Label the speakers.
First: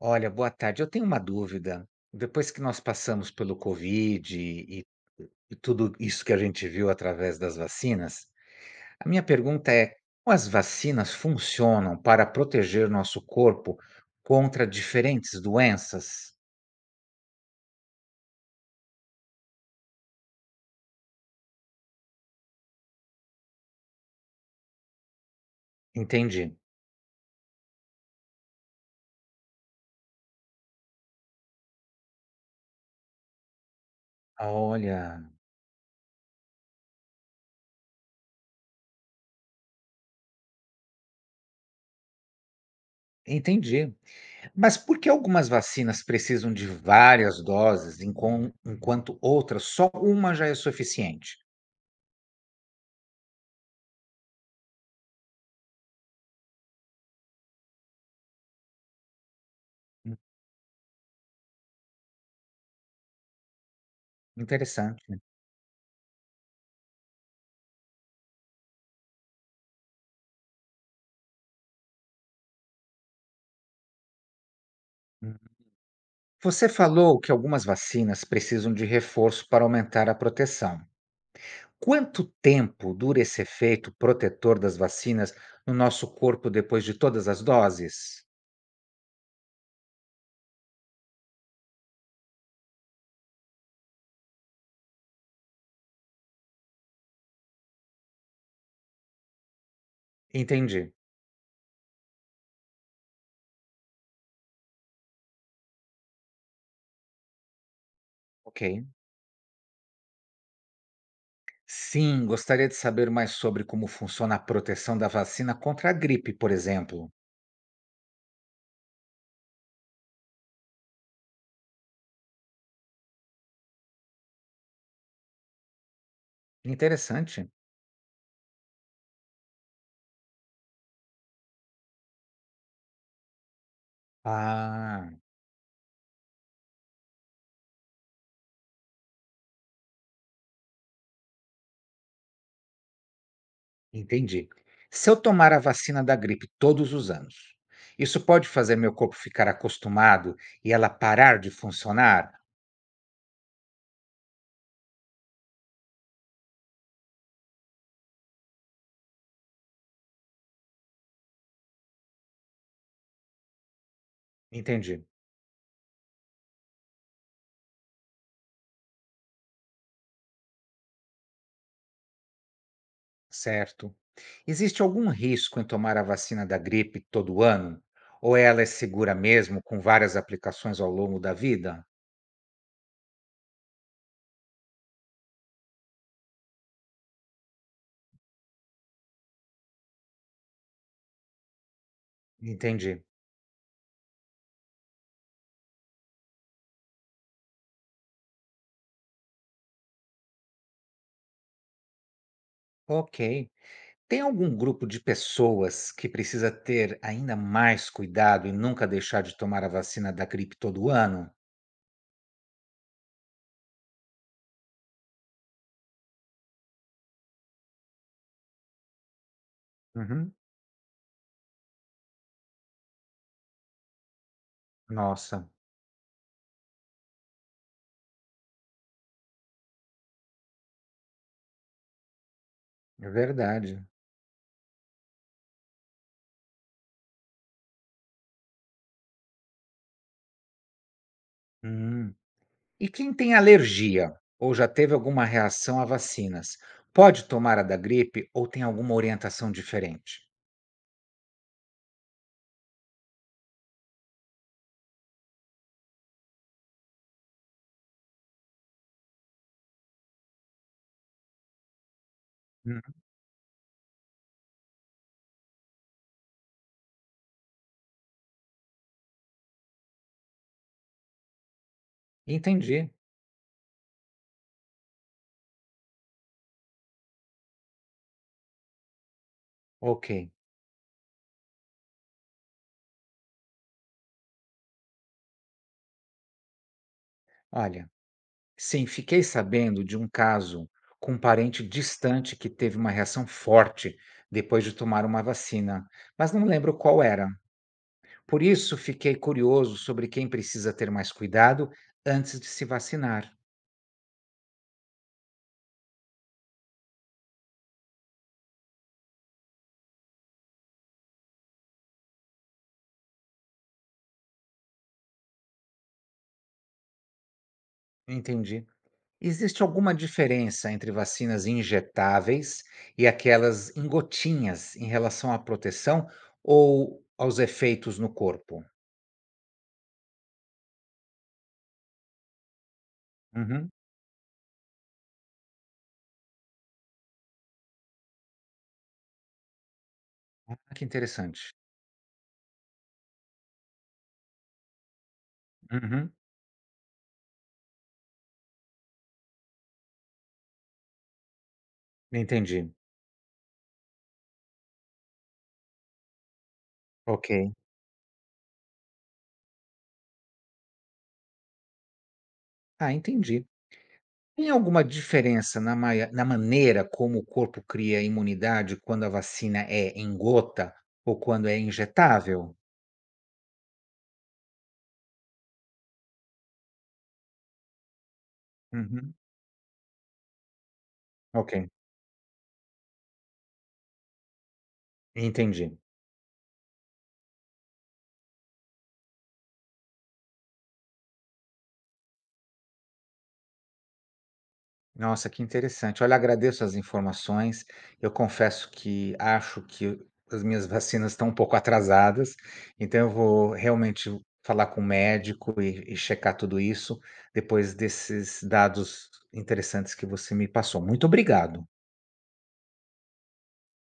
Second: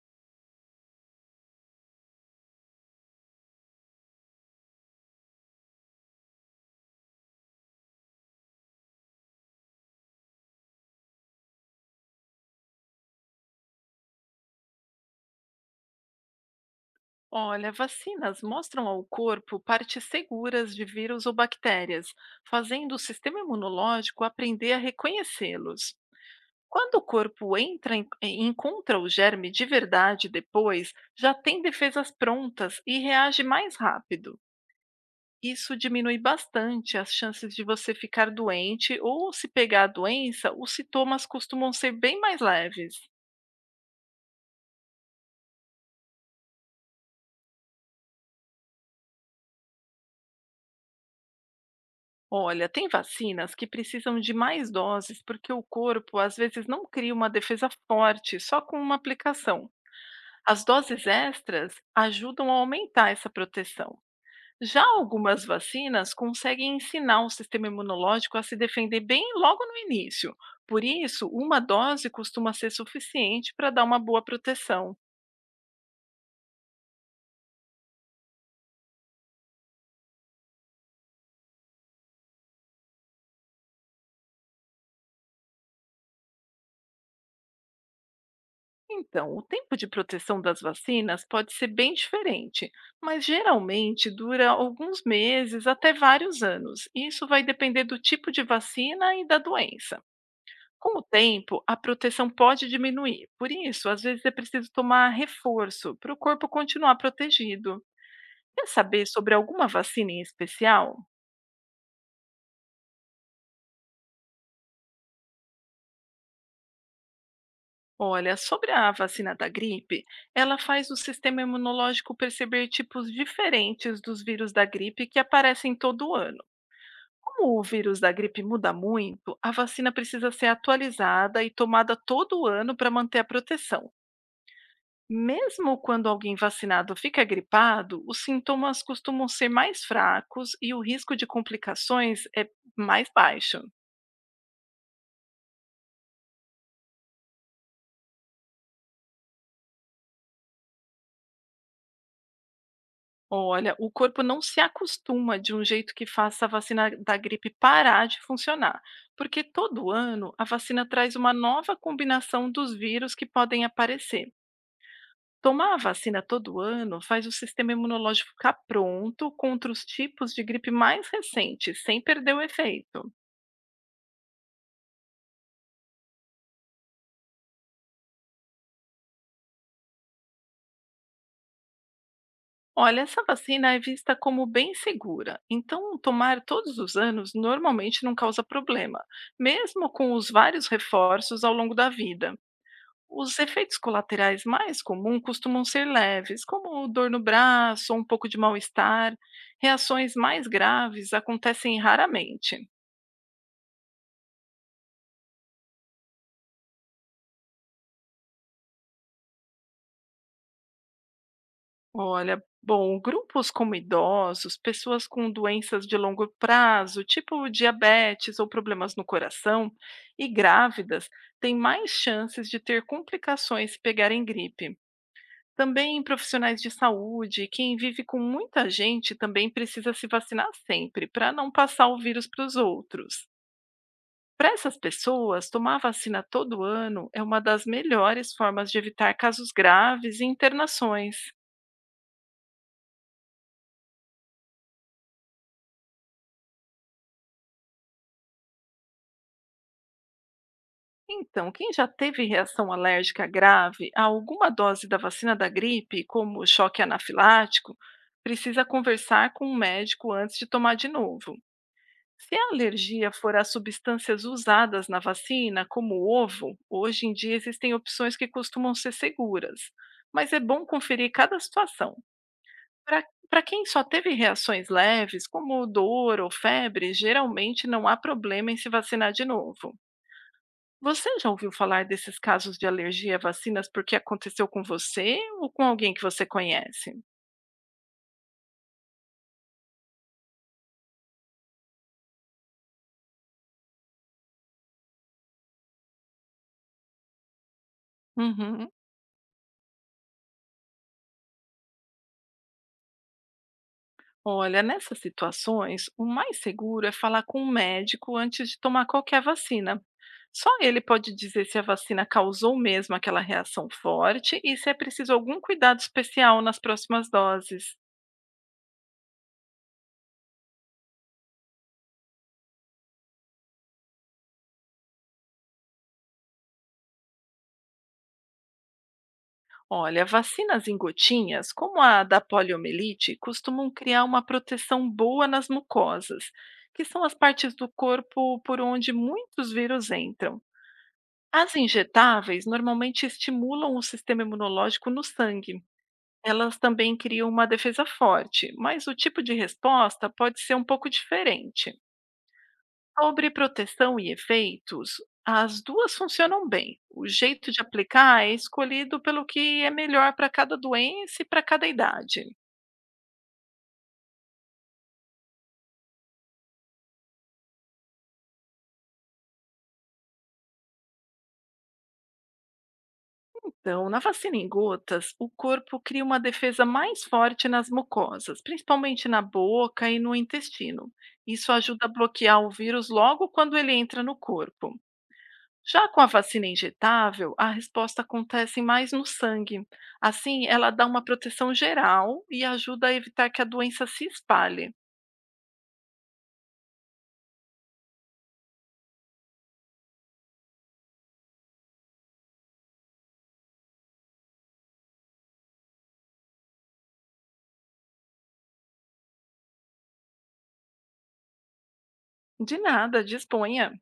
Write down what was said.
Speaker 1: Olha, boa tarde. Eu tenho uma dúvida. Depois que nós passamos pelo Covid e tudo isso que a gente viu através das vacinas, a minha pergunta é: como as vacinas funcionam para proteger nosso corpo contra diferentes doenças?
Speaker 2: Olha, vacinas mostram ao corpo partes seguras de vírus ou bactérias, fazendo o sistema imunológico aprender a reconhecê-los.
Speaker 1: Entendi.
Speaker 2: Quando o corpo encontra o germe de verdade depois, já tem defesas prontas e reage mais rápido.
Speaker 1: Olha,
Speaker 2: Isso diminui bastante as chances de você ficar doente ou, se pegar a doença, os sintomas costumam ser bem mais leves.
Speaker 1: entendi. Mas por que algumas vacinas precisam de várias doses, enquanto outras só uma já é suficiente?
Speaker 2: Olha, tem vacinas que precisam de mais doses porque o corpo às vezes não cria uma defesa forte só com uma aplicação.
Speaker 1: Hum.
Speaker 2: As doses extras ajudam a aumentar essa proteção. Já
Speaker 1: Interessante.
Speaker 2: algumas vacinas conseguem ensinar o sistema imunológico a se defender bem logo no início. Por isso, uma dose costuma ser suficiente para dar uma boa proteção.
Speaker 1: Você falou que algumas vacinas precisam de reforço para aumentar a proteção. Quanto tempo dura esse efeito protetor das vacinas no nosso corpo depois de todas as doses?
Speaker 2: Então, o tempo de proteção das vacinas pode ser bem diferente, mas geralmente dura alguns meses até vários anos. Isso vai depender do tipo de vacina e da doença.
Speaker 1: Entendi.
Speaker 2: Com o tempo, a proteção pode diminuir. Por isso, às vezes é preciso tomar reforço para o corpo continuar protegido.
Speaker 1: Ok.
Speaker 2: Quer saber sobre alguma vacina em especial?
Speaker 1: Sim, gostaria de saber mais sobre como funciona a proteção da vacina contra a gripe, por exemplo.
Speaker 2: Olha, sobre a vacina da gripe, ela faz o sistema imunológico perceber tipos diferentes dos vírus da gripe que aparecem todo ano.
Speaker 1: Interessante.
Speaker 2: Como o vírus da gripe muda muito, a vacina precisa ser atualizada e tomada todo ano para manter a proteção.
Speaker 1: Ah,
Speaker 2: Mesmo quando alguém vacinado fica gripado, os sintomas costumam ser mais fracos e o risco de complicações é mais baixo.
Speaker 1: entendi. Se eu tomar a vacina da gripe todos os anos, isso pode fazer meu corpo ficar acostumado e ela parar de funcionar?
Speaker 2: Olha, o corpo não se acostuma de um jeito que faça a vacina da gripe parar de funcionar, porque todo ano a vacina traz uma nova combinação dos vírus que podem aparecer.
Speaker 1: Entendi,
Speaker 2: Tomar a vacina todo ano faz o sistema imunológico ficar pronto contra os tipos de gripe mais recentes, sem perder o efeito.
Speaker 1: certo. Existe algum risco em tomar a vacina da gripe todo ano? Ou ela é segura mesmo com várias aplicações ao longo da vida?
Speaker 2: Olha, essa vacina é vista como bem segura, então tomar todos os anos normalmente não causa problema, mesmo com os vários reforços ao longo da vida.
Speaker 1: Entendi.
Speaker 2: Os efeitos colaterais mais comuns costumam ser leves, como dor no braço, um pouco de mal-estar. Reações mais graves acontecem raramente.
Speaker 1: Ok. Tem algum grupo de pessoas que precisa ter ainda mais cuidado e nunca deixar de tomar a vacina da gripe todo ano?
Speaker 2: Olha, bom, grupos como idosos, pessoas com doenças de longo prazo, tipo diabetes ou problemas no coração, e
Speaker 1: Uhum.
Speaker 2: grávidas têm mais chances de ter complicações se pegarem gripe.
Speaker 1: Nossa,
Speaker 2: Também profissionais de saúde, quem vive com muita gente também precisa se vacinar sempre para não passar o vírus para os
Speaker 1: é
Speaker 2: outros.
Speaker 1: verdade.
Speaker 2: Para essas pessoas, tomar vacina todo ano é uma das melhores formas de evitar casos graves e internações.
Speaker 1: Hum. E quem tem alergia ou já teve alguma reação a vacinas, pode tomar a da gripe ou tem alguma orientação diferente?
Speaker 2: Então, quem já teve reação alérgica grave a alguma dose da vacina da gripe, como o choque anafilático, precisa conversar com o médico antes de tomar de novo. Se a
Speaker 1: Hum,
Speaker 2: alergia for às substâncias usadas na vacina, como o ovo, hoje em dia existem opções que costumam ser seguras, mas é bom conferir cada situação.
Speaker 1: entendi.
Speaker 2: Para quem só teve reações leves, como dor ou febre, geralmente não há problema em se vacinar de novo.
Speaker 1: Ok.
Speaker 2: Você já ouviu falar desses casos de alergia a vacinas porque aconteceu com você ou com alguém que você conhece?
Speaker 1: Olha, sim, fiquei sabendo de um caso com um parente distante que teve uma reação forte depois de tomar uma vacina, mas não lembro qual era. Por
Speaker 2: Uhum.
Speaker 1: isso, fiquei curioso sobre quem precisa ter mais cuidado antes de se vacinar.
Speaker 2: Olha, nessas situações, o mais seguro é falar com um médico antes de tomar qualquer vacina. Só ele pode dizer se a vacina causou mesmo aquela reação forte e se é preciso algum cuidado especial nas próximas doses.
Speaker 1: Entendi. Existe alguma diferença entre vacinas injetáveis e aquelas em gotinhas em relação à proteção ou aos efeitos no corpo?
Speaker 2: Olha, vacinas em gotinhas, como a da poliomielite, costumam
Speaker 1: Uhum.
Speaker 2: criar uma proteção boa nas mucosas, que são as partes do corpo por onde muitos vírus entram.
Speaker 1: Ah, que interessante.
Speaker 2: As injetáveis normalmente estimulam o sistema imunológico no sangue.
Speaker 1: Uhum.
Speaker 2: Elas também criam uma defesa forte, mas o tipo de resposta pode ser um pouco diferente.
Speaker 1: Entendi.
Speaker 2: Sobre proteção e efeitos, as duas funcionam bem. O jeito
Speaker 1: Ok.
Speaker 2: de aplicar é escolhido pelo que é melhor para cada doença e para cada idade.
Speaker 1: Ah, entendi. Tem alguma diferença na maia na maneira como o corpo cria imunidade quando a vacina é em gota ou quando é injetável?
Speaker 2: Então, na vacina em gotas, o corpo cria uma defesa mais forte nas mucosas, principalmente
Speaker 1: Uhum.
Speaker 2: na boca e no intestino. Isso
Speaker 1: Ok,
Speaker 2: ajuda a bloquear o vírus logo quando ele entra no corpo.
Speaker 1: entendi.
Speaker 2: Já com a vacina injetável, a resposta acontece mais no sangue. Assim, ela dá uma proteção geral e ajuda a evitar que a doença se espalhe.
Speaker 1: Nossa, que interessante. Olha, agradeço as informações. Eu confesso que acho que as minhas vacinas estão um pouco atrasadas, então eu vou realmente falar com o médico e checar tudo isso depois desses dados interessantes que você me passou. Muito obrigado.
Speaker 2: De nada, disponha.